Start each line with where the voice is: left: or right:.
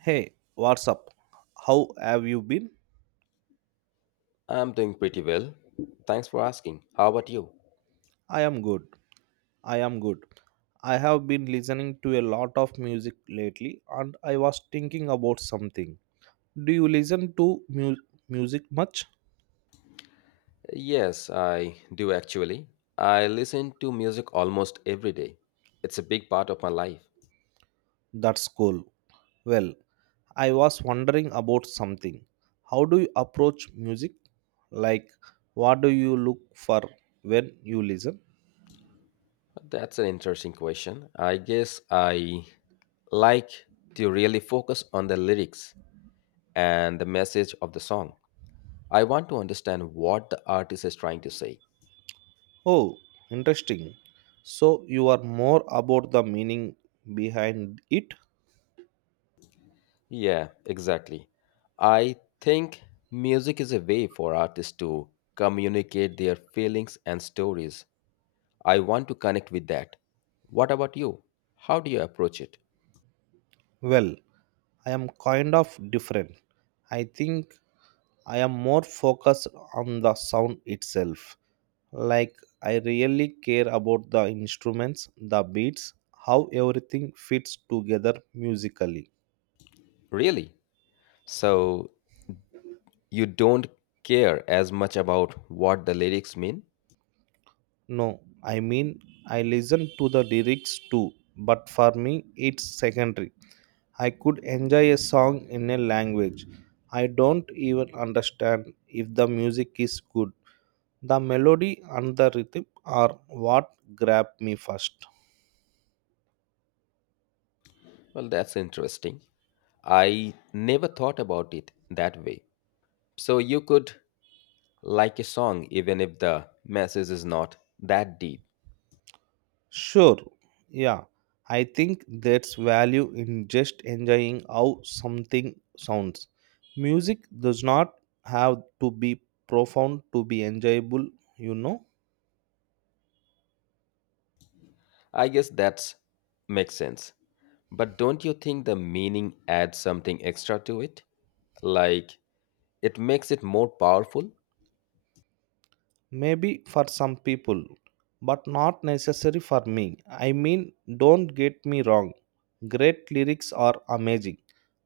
right: Hey, what's up? How have you been?
left: I'm doing pretty well. Thanks for asking. How about you?
right: I am good. I am good. I have been listening to a lot of music lately and I was thinking about something. Do you listen to music much?
left: Yes, I do actually. I listen to music almost every day. It's a big part of my life.
right: That's cool. Well, I was wondering about something. How do you approach music? Like, what do you look for when you listen?
left: That's an interesting question. I guess I like to really focus on the lyrics and the message of the song. I want to understand what the artist is trying to say.
right: Oh, interesting. So, you are more about the meaning behind it.
left: Yeah, exactly. I think music is a way for artists to communicate their feelings and stories. I want to connect with that. What about you? How do you approach it?
right: Well, I am kind of different. I think I am more focused on the sound itself. Like, I really care about the instruments, the beats, how everything fits together musically.
left: Really? So you don't care as much about what the lyrics mean?
right: No, I mean, I listen to the lyrics too, but for me, it's secondary. I could enjoy a song in a language I don't even understand if the music is good. The melody and the rhythm are what grab me first.
left: Well, that's interesting. I never thought about it that way. So you could like a song even if the message is not that deep.
right: Sure, yeah, I think that's value in just enjoying how something sounds. Music does not have to be profound to be enjoyable, you know.
left: I guess that's makes sense. But don't you think the meaning adds something extra to it? Like it makes it more powerful?
right: Maybe for some people, but not necessary for me. I mean, don't get me wrong, great lyrics are amazing,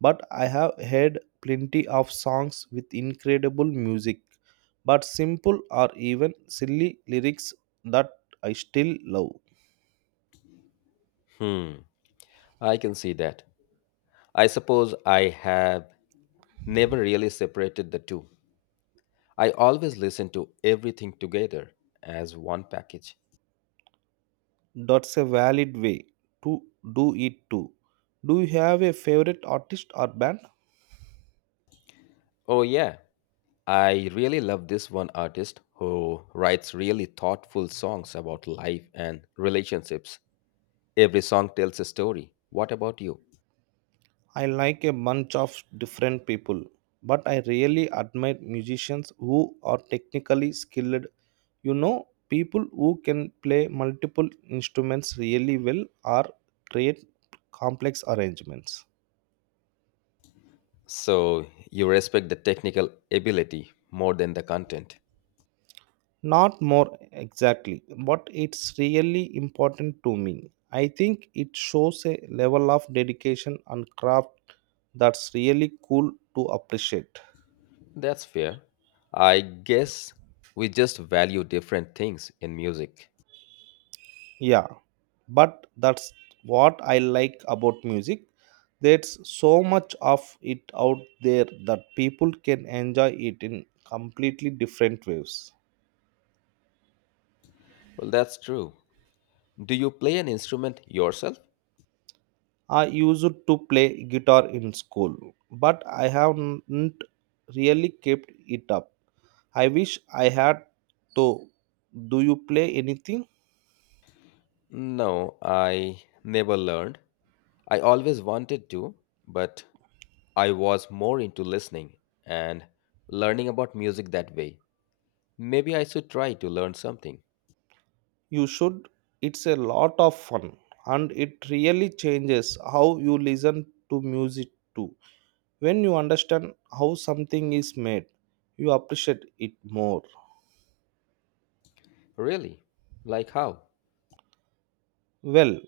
right: but I have heard plenty of songs with incredible music, but simple or even silly lyrics that I still love.
left: Hmm, I can see that. I suppose I have never really separated the two. I always listen to everything together as one package.
right: That's a valid way to do it too. Do you have a favorite artist or band?
left: Oh, yeah, I really love this one artist who writes really thoughtful songs about life and relationships. Every song tells a story. What about you?
right: I like a bunch of different people, but I really admire musicians who are technically skilled. You know, people who can play multiple instruments really well or create complex arrangements.
left: So, you respect the technical ability more than the content.
right: Not more exactly, but it's really important to me. I think it shows a level of dedication and craft that's really cool to appreciate.
left: That's fair. I guess we just value different things in music.
right: Yeah, but that's what I like about music. There's so much of it out there that people can enjoy it in completely different ways.
left: Well, that's true. Do you play an instrument yourself?
right: I used to play guitar in school, but I haven't really kept it up. I wish I had, though. Do you play anything?
left: No, I never learned. I always wanted to, but I was more into listening and learning about music that way. Maybe I should try to learn something.
right: You should. It's a lot of fun, and it really changes how you listen to music too. When you understand how something is made, you appreciate it more.
left: Really? Like how?
right: Well,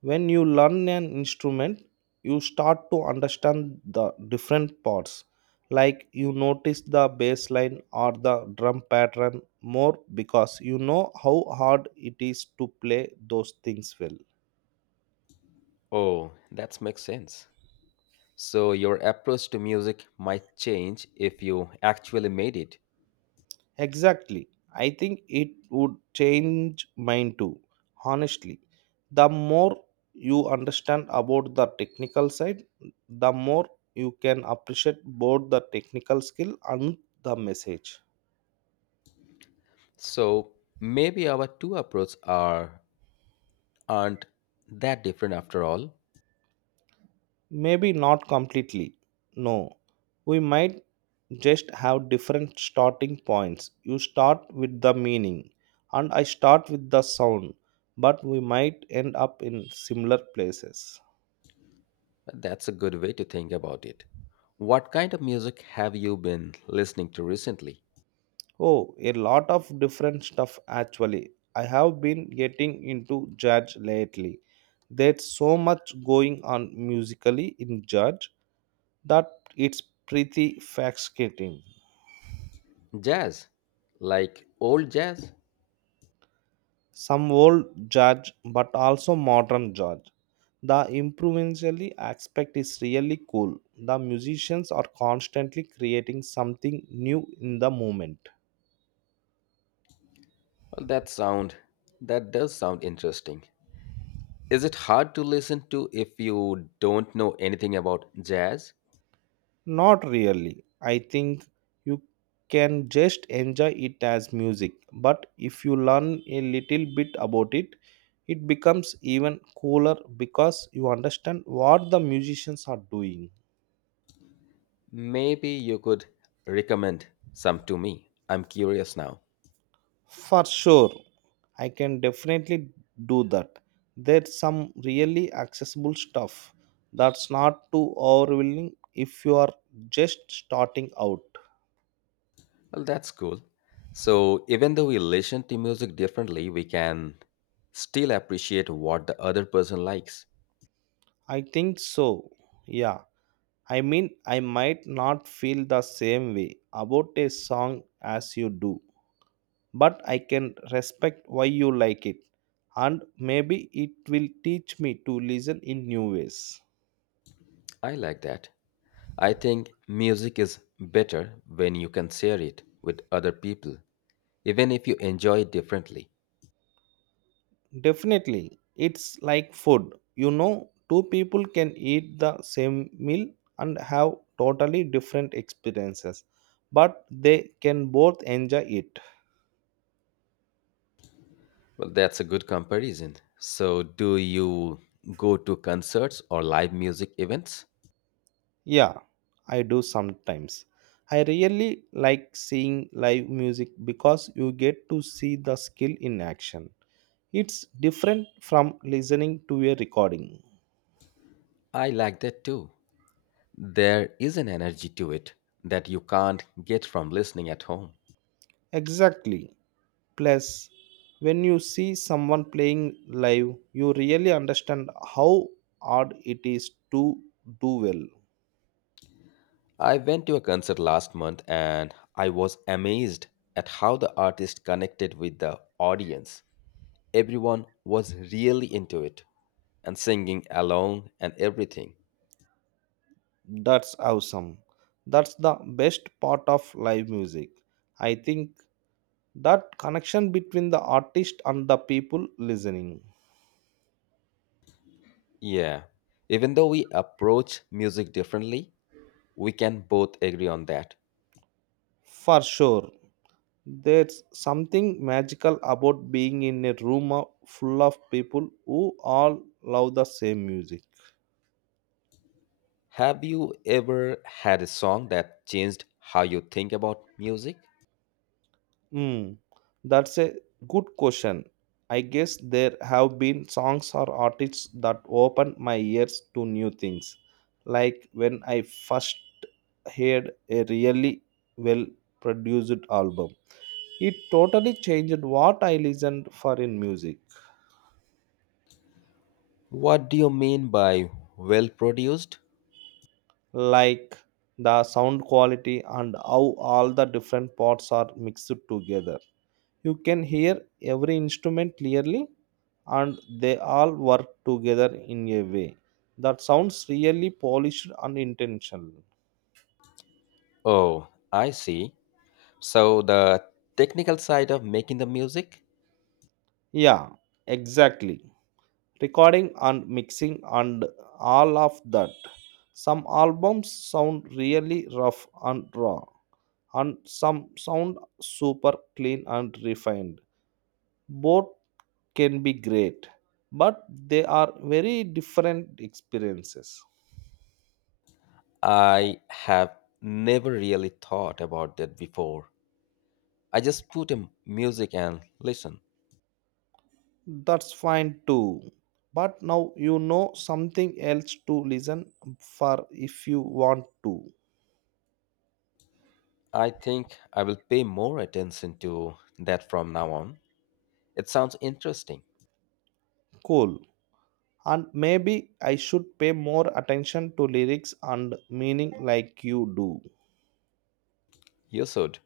right: when you learn an instrument, you start to understand the different parts. Like, you notice the bass line or the drum pattern more because you know how hard it is to play those things well.
left: Oh, that makes sense. So, your approach to music might change if you actually made it.
right: Exactly. I think it would change mine too. Honestly, the more you understand about the technical side, the more you can appreciate both the technical skill and the message.
left: So, maybe our two approaches aren't that different after all.
right: Maybe not completely. No. We might just have different starting points. You start with the meaning, and I start with the sound, but we might end up in similar places.
left: That's a good way to think about it. What kind of music have you been listening to recently?
right: Oh, a lot of different stuff actually. I have been getting into jazz lately. There's so much going on musically in jazz that it's pretty fascinating.
left: Jazz? Like old jazz?
right: Some old jazz, but also modern jazz. The improvisational aspect is really cool. The musicians are constantly creating something new in the moment.
left: Well, that does sound interesting. Is it hard to listen to if you don't know anything about jazz?
right: Not really. I think you can just enjoy it as music, but if you learn a little bit about it, it becomes even cooler because you understand what the musicians are doing.
left: Maybe you could recommend some to me. I'm curious now.
right: For sure, I can definitely do that. There's some really accessible stuff that's not too overwhelming if you are just starting out.
left: Well, that's cool. So, even though we listen to music differently, we can still appreciate what the other person likes.
right: I think so. Yeah. I mean, I might not feel the same way about a song as you do, but I can respect why you like it, and maybe it will teach me to listen in new ways.
left: I like that. I think music is better when you can share it with other people, even if you enjoy it differently.
right: Definitely, it's like food. You know, two people can eat the same meal and have totally different experiences, but they can both enjoy it.
left: Well, that's a good comparison. So, do you go to concerts or live music events?
right: Yeah, I do sometimes. I really like seeing live music because you get to see the skill in action. It's different from listening to a recording.
left: I like that too. There is an energy to it that you can't get from listening at home.
right: Exactly. Plus, when you see someone playing live, you really understand how hard it is to do well.
left: I went to a concert last month and I was amazed at how the artist connected with the audience. Everyone was really into it and singing along and everything.
right: That's awesome. That's the best part of live music. I think that connection between the artist and the people listening,
left: Yeah. Even though we approach music differently, we can both agree on that.
right: for sure, there's something magical about being in a room full of people who all love the same music.
left: Have you ever had a song that changed how you think about music?
right: Hmm, that's a good question. I guess there have been songs or artists that opened my ears to new things, like when I first heard a really well produced album. It totally changed what I listened for in music,
left: What do you mean by well produced?
right: like the sound quality and how all the different parts are mixed together. You can hear every instrument clearly and they all work together in a way that sounds really polished and intentional.
left: Oh, I see. So, the technical side of making the music.
right: Yeah, exactly. Recording and mixing and all of that. Some albums sound really rough and raw, and some sound super clean and refined. Both can be great, but they are very different experiences.
left: I have never really thought about that before. I just put in music and listen.
right: That's fine too. But now you know something else to listen for if you want to.
left: I think I will pay more attention to that from now on. It sounds interesting.
right: Cool. And maybe I should pay more attention to lyrics and meaning like you do.
left: You should.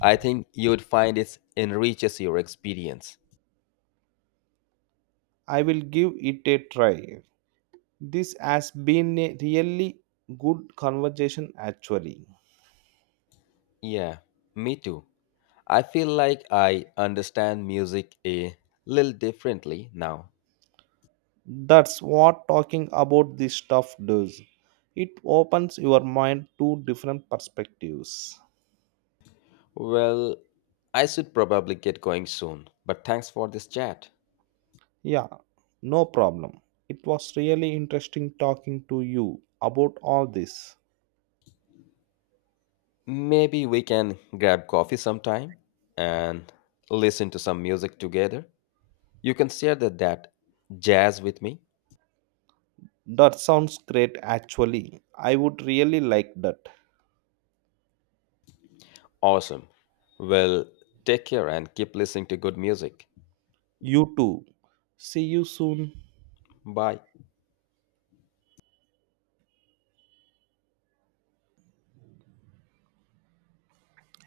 left: I think you would find it enriches your experience.
right: I will give it a try. This has been a really good conversation, actually.
left: Yeah, me too. I feel like I understand music a little differently now.
right: That's what talking about this stuff does. It opens your mind to different perspectives.
left: Well, I should probably get going soon, but thanks for this chat.
right: Yeah, no problem. It was really interesting talking to you about all this.
left: Maybe we can grab coffee sometime and listen to some music together. You can share that jazz with me.
right: That sounds great, actually. I would really like that.
left: Awesome. Well, take care and keep listening to good music.
right: You too. See you soon.
left: Bye.